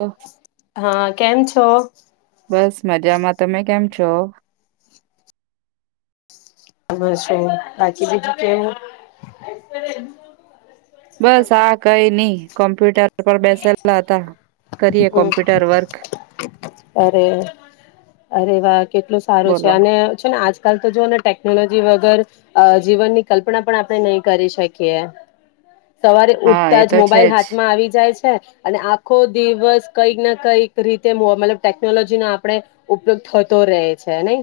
ઓહ, હા કેમ છે? તો બસ મજામાં તમે કેમ છો? બસ જો બાકી બધું કેવું? [inaudible] બસ આ કઈ નઈ કોમ્પ્યુટર પર બેસેલા હતા. કરીએ હમ કોમ્પ્યુટર વર્ક. અરે અરે વા કેટલું સારું છે બોલો અને આજકાલ તો જો ને ટેકનોલોજી વગર જીવનની કલ્પના પણ આપણે નહી કરી શકીએ. સવારે હા ઉઠતા એ જ તો છે મોબાઈલ હાથમાં આવી જાય છે. અને આખો દિવસ કઈક ના કઈક રીતે મો મતલબ ટેકનોલોજી નો આપણે ઉપયોગ થતો રહે છે નહી.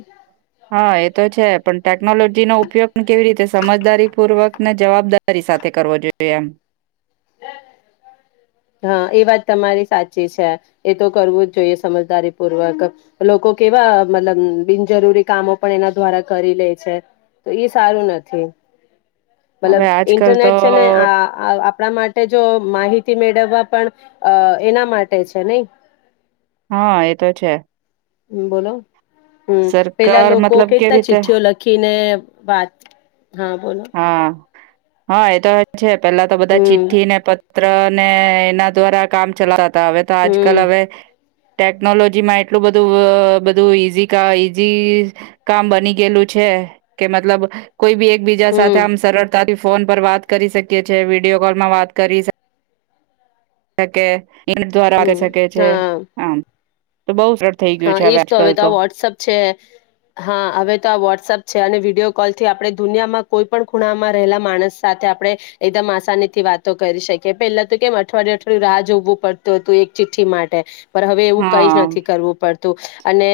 હા એ તો છે પણ ટેકનોલોજીનો ઉપયોગ તો કેવી રીતે સમજદારી પૂર્વક ને જવાબદારી સાથે કરવો જોઈએ એમ. હા એ વાત તમારી સાચી. છે એ તો કરવું જ જોઈએ સમજદારી પૂર્વક લોકો કેવા મતલબ બિનજરૂરી કામો પણ એના દ્વારા કરી લે છે તો એ સારું નથી. મતલબ હવે આજકાલ તો ઇન્ટરનેટ છે ને અ અ આપણા માટે જો માહિ મેળવવા પણ એના માટે છે નહી. હા એ તો છે. હમ બોલો. હમ પેલા સરકાર લોકો મતલબ કેવી કેતા રીતે ચિઠ્ઠીઓ લખીને વાત. હા બોલો. હા હા એતો એ છે. પેલા તો બધા હમ ચીઠ્ઠ ને પ પત્ર ને એના દ્વારા કામ ચલાતા તા હવે તો આજ કલ હમ હવે ટેકનોલોજી માં એટલું બધું બધું ઈઝી ઈઝી કામ બની ગયેલું છે કે મતલબ કોઈ બી એક સાથે હમ આમ સરળતાથી ફોન પર વાત કરી શકીએ છેએ વિડીયો કોલ માં વાત કરી ત કે ઇ દ્વારા આવી હમ શકે છે હા આમ તો બઉ સરળ થઈ ગયું હા છે એજ તો હવે આજકાલ તો આ વોટ્સઅપ છે હા હવે તો આ વોટ્સઅપ છે અને વિડીયો કોલ થી આપણે દુનિયામાં કોઈ પણ ખૂણામાં રહેલા માણસ સાથે આપણે એકદમ આસાની થી વાતો કરી શકીએ પેલા તો કેમ અઠવાડયે અઠવાડય રાહ જોવું પડતું હતું એક ચિઠ્ઠી માટે. પણ હવે એવું કઈ જ હા, નથી કરવું. અને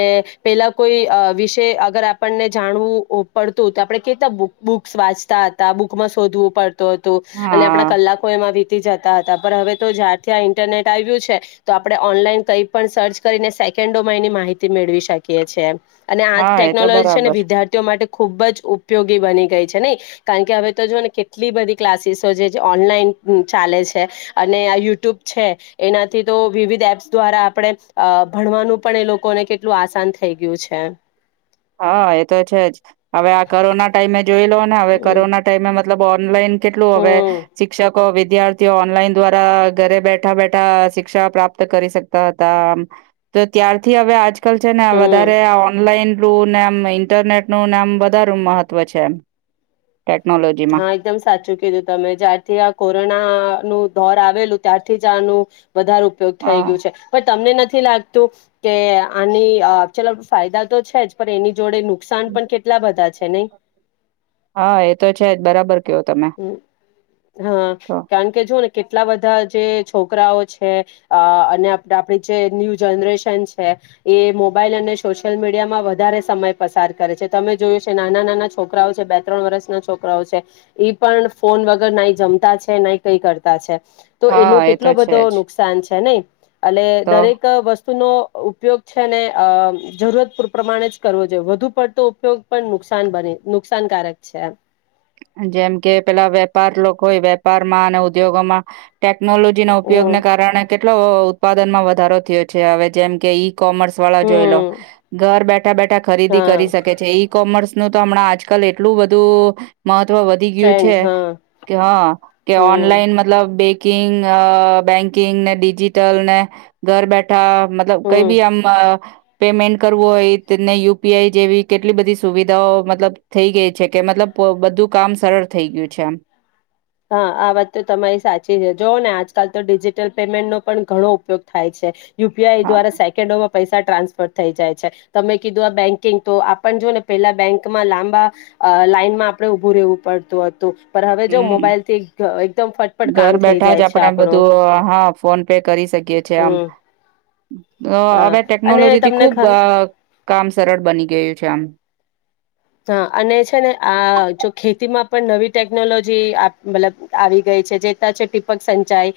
પેલા કોઈ વિષય અગર આપણને જાણવું પડતું તો આપણે કેટલા બુક્ વાંચતા હતા બુકમાં શોધવું પડું હતું અને આપણા હા, કલાકો એમાં જતા હતા હવે તો જ્યારથી આ ઇન્ટરનેટ આવ્યું છે તો આપણે ઓનલાઈન કઈ પણ સર્ચ કરીને ડોમાં ની માહિતી મેળવી શકીએ છીએ. અને આ હા એ તો ટેકનોલોજી છે ને બરાબર. વિદ્યાર્થીઓ માટે ખૂબ જ ઉપયોગી બની ગઈ છે. નહી કારણ કે હવે તો જોઓ ને કેટલી બધી ક્લાસીસો છે ઓનલાઈન ચાલે છે અને આ યુટ્યુબ છે એનાથી તો વિવિધ એપ્સ દ્વારા આપણે ભણવાનું પણ એ લોકોને કેટલું આસાન થઈ ગયું છે. હા, એ તો છે જ હવે આ કોરોના ટાઈમે જ જોઈ લો ને હવે. હમ કોરોના ટાઈમે મતલબ ઓનલાઈનહું કેટલું હવે હમ શિક્ષક વિદ્યાર્થીઓ ઓનલાઈન દ્વારા ઘરે બેઠા બેઠા શિક્ષા પ્રાપ્ત કરી શકતા હતા. તો ત્યારથી હવે આજ કલ ને હમ વધારે ઓનલાઈન એલું નેમ ઇન્ટરનેટ ન મ વધારું મહત્વ છે. ટેકનોલોજીમાં હા એકદમ સાચું કીધું તમે. જ્યારથી આ કોરોનાનું દોર આવેલું ત્યારથી જ આનું વધારે ઉપયોગ થઈ હા. ગયું છે પણ તમને નથી નથી લાગતું કે આની ચાલ ફાયદા તો છે જ પણ એની જોડે નુકસાન પણ કેટલા બધા છે નહી હા એ તો છે. બરાબર. કયો તમે હમ હા તો કારણ કે જોને કેટલા બધા જે છોકરાઓ છે અને આપડી જે ન્યૂ જનરેશન છે એ મોબાઈલ અને સોશિયલ મીડિયામાં વધારે સમય પસાર કરે છે તમે જોયું છે નાના નાના છોકરાઓ છે બે ત્રણ વર્ષના છોકરાઓ છે ઈ પણ ફોન વગર નાઈ જમતા છે નઈ કઈ કરતા છે તો એનું હા એ કેટલો તો છે બધો જ નુકસાન છે નઈ [inaudible] એટ તો દરેક વસ્તુ વત નો ઉપયોગ છે ને અ જરૂરત પૂર પ્રમાણે જ કરવો જોઈએ વધુ પડતો ઉપયોગ પણ નુકસાન બને નુકસાનકારક છે. જેમ કે પેલા વેપાર લોકો હોય વેપારમાં, અને ઉદ્યોગોમાંયુ ટેકનોલોજી ના ઉપયોગને હમ કારણે કેટલો ઉત્પાદનમાં વધારો થયો છે હવે જેમ કે ઈ કોમર્સ વાળા જોઈે લો હમ ઘર બેઠ બેઠા બેઠા ખરીદી હા કરી શકે છે ઇ કોમર્સ નું તો હમણાં આજકાલ એટલું બધું મહત્વ વધી ગયું છે. ટ્રેન્ડ હા કે હા કે હમ ઓનલાઈન મતલબ બે કી બેન્કિંગ ને ડિજીિટલ ને ઘર બેઠા મતલબ કઈ હમ બી આમ પેમેન્ટ કરવું હોય ને યુપીઆઈ જેવી કેટલી બધી સુવિધાઓ મતલબ થઈ ગઈ છે. કે મતલબ બધું કામ સરળ થઈ ગયું છે. એમ હા આ વાત તો તમારી સાચી છે જો ને આજ. આજ કલ તો ડિજિટલ પેમેન્ટ નો પણ ઘણો ઉપયોગ થાય છે. યુીઆઈ હા દ્વારા સેકંડો પૈસા ટ્રાન્સફર થઈ જાય છે. તમે કીધું આ બેંકિંગ તો આપણ જો ને પેલા બેંકમાં લાંબા લાઈનમાં આપણે ઉભું રહેવું પડતું હતું. પર હવે જો હમ મોબાઈલ થી એકદમ ફટફટ ઘર કામ થઈ બેઠા જ જાય છે આપણેે આપણું બધું હા ફોન પે કરી શકીયએ છેએ આમ. હમ હા હવે અને ટેકનોલોજીથી તમને ખુબ ખ કામ સરળ બની ગયું છે. આમ હા અને છે ને આ જો ખેતીમાં પણ નવી ટેકનોલોજી અ મતલબ આવી ગઈ છે. જેતા છે ટીપક સચાઈ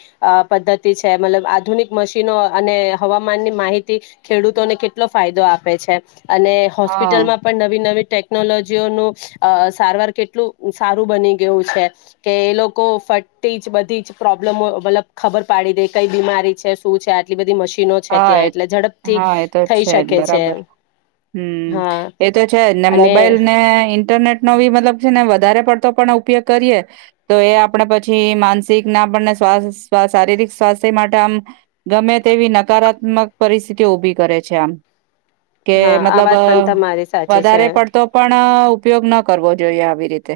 પદ્ધતિ છે મતલબ આધુનિક મશીનો અને હવામાનની માહિતી ખેડૂતોને કેટલો ફાયદો આપે છે અને હા હોસ્પિટલ માં પણ નવી નવી ટેકનોલોજીઓનું અ સારવાર કેટલું સારું બની ગયું છે. કે એ લોકો ફટતી જ બધી જ પ્રોબ્લેમ મતલબ ખબર પડી દે કઈ બીમારી છે શું છે આટલી બધી મશીન હા એ હા એતો જ છેજ. શકે છે બરાબર હમ હા એતો છે જ ને મો અને મોબાઈલ ને ઈન્ટરનેટ નો ભી મતલબ છે ને વધારે પડતો પણ આ ઉપયોગ કરીએ તો એ આપણે પછી માનસિક ના આપણને શારીરિક સ્વાસ્થ્ય માટે આમ ગમે તેવી ન. સકારાત્મક પરિસ્થિતિ ઉભી કરે છે આમ. કે હા આ મતલબ વાત પણ તમારી સાચી છે વધારે પડતો પણ. ના ઉપયોગ ના કરવો જોઈએ આવી રીતે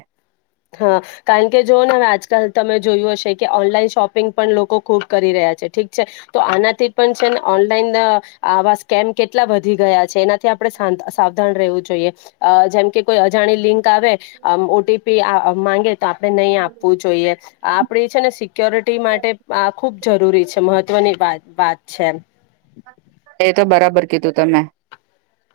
હા કારણ કે જોઓ ને હવે આજકાલ તમે જોયું હશે કે ઓનલાઈન શોપિંગ પણ લોકો ખૂબ કરી રહ્યા છે ઠીક છે તો આનાથી પણ છે ને ઓનલાઈન આવા સ્કેમ કેટલા વધી ગયા છે. એનાથી આપ આપણે સાવ સાવધાન રહેવું જોઈએ. અ જેમ કે કોઈ અજાણી લિંક આવે. આમ ઓટી પિ માંગે તો આપણે નહીં આપવું જોઈએ. આપણે છે ને સિક્યોરિટી માટે આ ખૂબ જરૂરી છે મહત્વની વાત વાત છે એ તો બરાબર કીધું તમે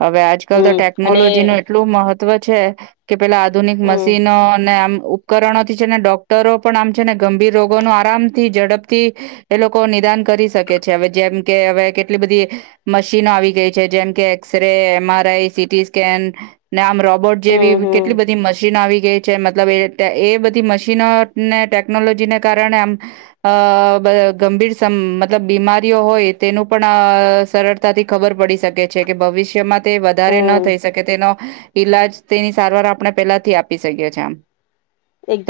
હવે આજકાલ તો હમ અને ટેકનોલોજી ન એટલું મહત્વ તવ છે. કે પેલા આધુનિક હમ મશીનોને આમ ઉપકરણોથી છે ને ડોક્ટરો પણ આમ છે ને ગંભીર રોગો ન આરામ થી ઝડપથી એ લોકો નિદાન કરી શકે છે હવે જેમ કે હવે. કેટલી બધી મશીનો આવી ગઈ છે. જેમ કે X ray, M R I CT scan આમ રો બોટ હમ જેવી હમ કેટલી બધી મશીન આવી જે મતલબ એ એ બધી મશીનોને ટેકનોલોજીને કારણે આમ અ ગંભીર મ મતલબ બીમારીઓ હોય તેનું પણ સરળતાથી ખબર પડી શકે છે કે ભવિષ્યમાં તે વધારે ન હમ થઈ શકે તેનો ઈલાજ તેની સારવાર આપણે પેલાથી આપી શકીએ છીએ આમ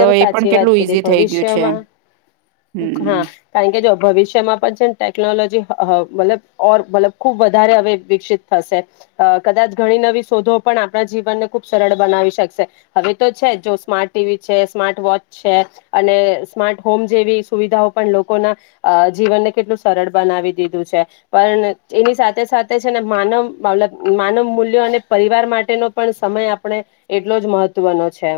તો એ પણ સાચી વાત કેટલું કિધી ઈઝી થઈ ગયું છે એમ ભવિષ્યમાં હા હમ કા કે જો ભવિષ્યમાં પછી ટેકનોલોજી મતલબ ઓરલબ ખુબ વધારે હવે વિકસિત થશે કદાચ ઘણી નવી શોધો પણ આપણા જીવનને ખૂબ સરળ બનાવી શકશે હવે તો છે જો સ્માર્ટ ટીવી છે સ્માર્ટ વોચ છે અને સ્માર્ટ હોમ જેવી સુવિધાઓ પણ લોકોના આ જીવનને કેટલું સરળ બનાવી દીધું છે પણ એની સાથે સાથે છે ને માનવ બાલ માનવ મૂલ્યો અને પરિવાર માટેનો પણ સમય આપણે એટલો જ મહત્વનો છે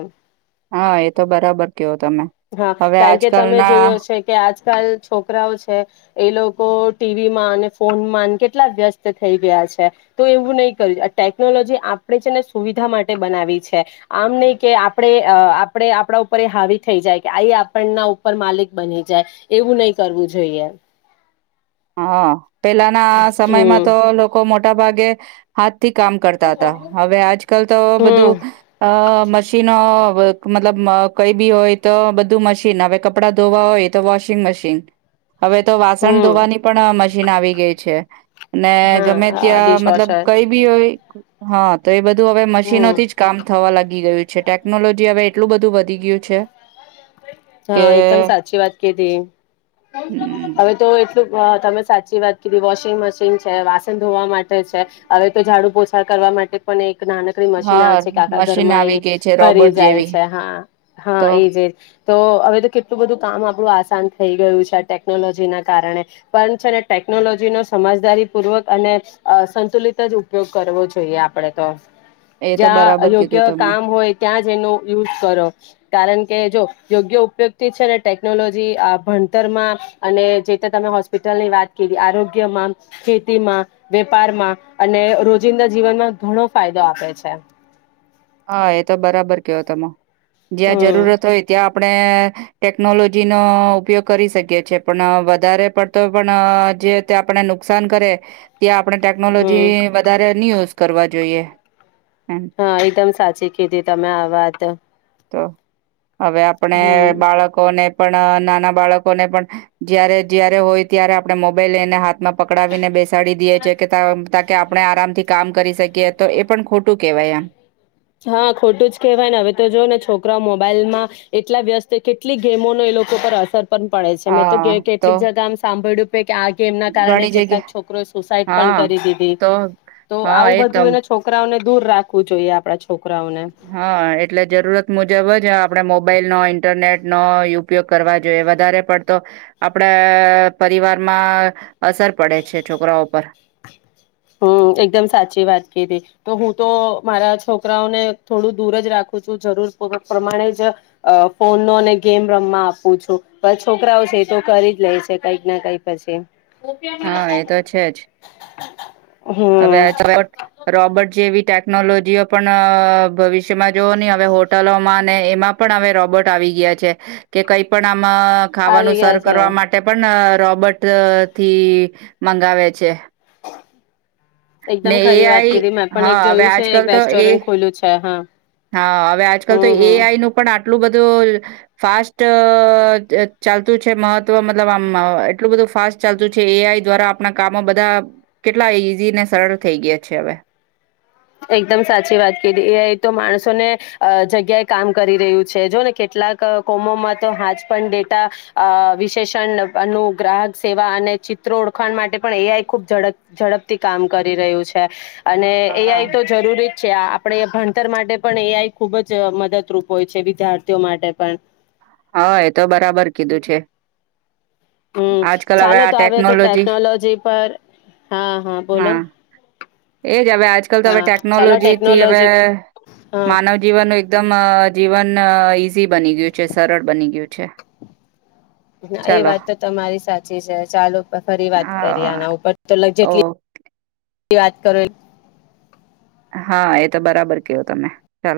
હા એ તો બરાબર કયો તમે હા હવે તયા કે તમે આજકાલના જોયું હશે કે આજ આજકાલ છોકરાઓ છે એ લોકો ટીવી માં અને ફોનમાં કેટલા વ્યસ્ત થઈ ગયા છે તો એવું નહીં કર્યું ટેકનોલોજી આપણે છે ને સુવિધા માટે બનાવી છે આમ નહ કે આપણે આપણે આપણા ઉપર હાવી થઈ જાય કે આ આપણના ઉપર માલિક બની જાય, એવું નહી કરવું જોઈએ. હા. પેલાના સમયમાં હમ તો લોકો મોટ ભાગે, હાથ થી કામ કરતા હતા હવે આજકાલ તો બધું, હમ અ મશીન મતલબ કઈ બી હોય તો બધું મશીન હવે કપડાં ધોવા હોય તો વોશિંગ મશીન. હવે તો વાસણ હમ ધોવાની પણ મશીન આવી ગઈ છે, અને ગમે હા હા ત્યાં મતલબ ડિશવોશર કઈ બી હોય હા તો એ બધું હવે હમ મશીનોથી જ કામ થવા લાગી ગયું છે. છે ટેકનોલોજી હવે એટલું બધું વધી ગયું છે. કે હા એકદમ સાચી વાત કીધી, હમ્મ, હવે તો તમે સાચી વાત કીધી વોશિંગ મશીન છે વાસણ ધોવા માટે છે, હવે તો ઝાડુ પોછા કરવા માટે પણ એક નાનકડી મશીના હા છે કે આખા મશીન ઘરમાં આવી એ, ગઈ છે ફરી રોબોટ જાય જેવી છે હા હા તો એ જ. તો હવે તો કેટલું બધું કામ આપણું આસાન થઈ ગયું છે ટેકનોલોજી ના કારણે, પણ છે ને ટેકનોલોજી નો સમજદારી પૂર્વક અને, સંતુલિત જ ઉપયોગ કરવો જોઈએ આપડણે તો. એ તો જ્યાં બરાબર કીધું યોગ્ય તમે. કામ હોય ત્યાં જ એનો યુઝ કરો, કારણ કે કેજો યોગ્ય ઉપયોગથી છે ને ટેકનોલોજી ભણતરમાં, અને જે તે તમે હોસ્પિટલની વાત કરી આરોગ્યમાં, ખેતીમાં, વેપારમાં, અને રોજિંદા જીવનમાં ઘણો ફાયદો આપે છે. હા એ તો બરાબર કયો તમે. જ્યાં હમ જરૂરત હોય ત્યાં આપણે, ટેકનોલોજી નો ઉપયોગ કરી શકીએ છીએ પણ વધારે પડતો પણ જે આપને નુકસાન કરે. ત્યાં આપણે હમ ટેકનોલોજી વધારે નહી હો કરવા જોઈએ. એમ હા એકદમ સાચી કીધી તમે આ વાત. તો હવે આપણે હમ બાળકોને પણ નાના બાળકોને પણ, જયારે જયારે હોય ત્યારે આપડણે મોબાઈલ લઈને હાથ માં પકડાવીને બેસાડી દે છે કે કે આપણે આરામથી કામ કરી શકીએ તો એ પણ ખોટું કેહેવાય એમ. હા ખોટું જ કેહેવાય ને હવે તો જો ને છોકરા મોબાઈલ માં, એટલા વ્યસ્ત કેટલી ગેમો ન એ લોકો પર અસર પડે છે મેં તો હા, તો કેટલીક જગા આમ સાંભળ્યું પે કે આ ગે એમના કારણે ઘણી જગ્યા કેટલાક છોકરોએ સુસાઈડ પણ હા કરી દીધી, તો તો હા આવું એ તો બધું એના છોકરાઓને દૂર રાખવું જોઈએ આપણે. હા એટલે જરૂરત મુજબ જ આપે મોબ મોબાઈલ નો ઈન્ટરનેટ નો ઉપયોગ કરવા જોઈએ વધારે પડતો આપડા પરિવારમાં અસર પડે છે છોકરા ઉપર હમ એકદમ સાચી વાત કધી તો હું તો મારા છોકરાઓને થોડું દૂર જ રાખું છું જરૂર પ્રમાણે જ ફોનનોો અને ગેમ રમવા આપું છું પણ છોકરાઓ છે એ તો કરી જ લે છે કઈક ના કઈક પછી હા એ તો છે જ હવે હમ રોબર્ટ જેવીટે ટેકનોલોજીઓ પણ ભવિષ્યમાં જોઓ નહી હવે હોટલોમાં અને એમાં પણ હવે રોબોટ આવી ગયા છે કે કઈ પણ આવી ખાવાનું ગયા સરર્ છે કરવા માટે પણ રોબર્ટ થી મંગાવે છે ને એકદમ ખરી વાત એઆઈ કરીીધી મેં પણ હા એક હવે જોયું છે આજકાલ એક તો એ રેસ્ટોરન્ટ ખુલ્લું છે હા હા હવે આજકાલ તો હમ એ આઈ હમ નું પણ એટલું બધું ફાસ્ટ ચાલતું છે મહત્વ મતલબ આમ એટલું બધું ફાસ્ટ ચાલતું છે એઆઈ દ્વારા આપણા કામો બધા કેટલા ઈઝી અને સરળ થઈ ગયા છે હવે એકદમ સાચી વાત કધી એઆઈ તો માણસોને જગ્યાએ કામ કરી રહ્યું છે જો ને કેટલાક કોમોમાં તો હાજ પણ ડેટા વિશેષણ નું ગ્રાહક સેવા અને ચિત્ર ઓળખાણ માટે પણ એઆઈ ખુબડ ઝડપથી કામ કરી રહ્યું છે અને એ હા આઈ તો જરૂરી જ છે આપડે ભ તર માટે પણ એ આઈ ખુબ જ મદદરૂપ હોય છે વિદ્યાર્થીઓ માટે પણ હા એ તો બરાબર કીધું છે હમ આજકાલ હવે ચાલો આ તો આવે તો ટેકનોલોજી પર હા હા બોલો એજ હવે આજકાલ તો હવે હા ચાલો ટેકનોલોજી થી હવે ટેકનોલોજી હા માનવ જીવનનું એકદમ જીવન સી બની ગયું છે સરળ બની ગયું છે અચ્છા એ વાત તો તમારી સાચી છે ચાલો ફરી વાત કરી હા આના ઉપર તો ઓ જેટલી વાત કરો હા એ તો બરાબર કેવો તમે ચાલો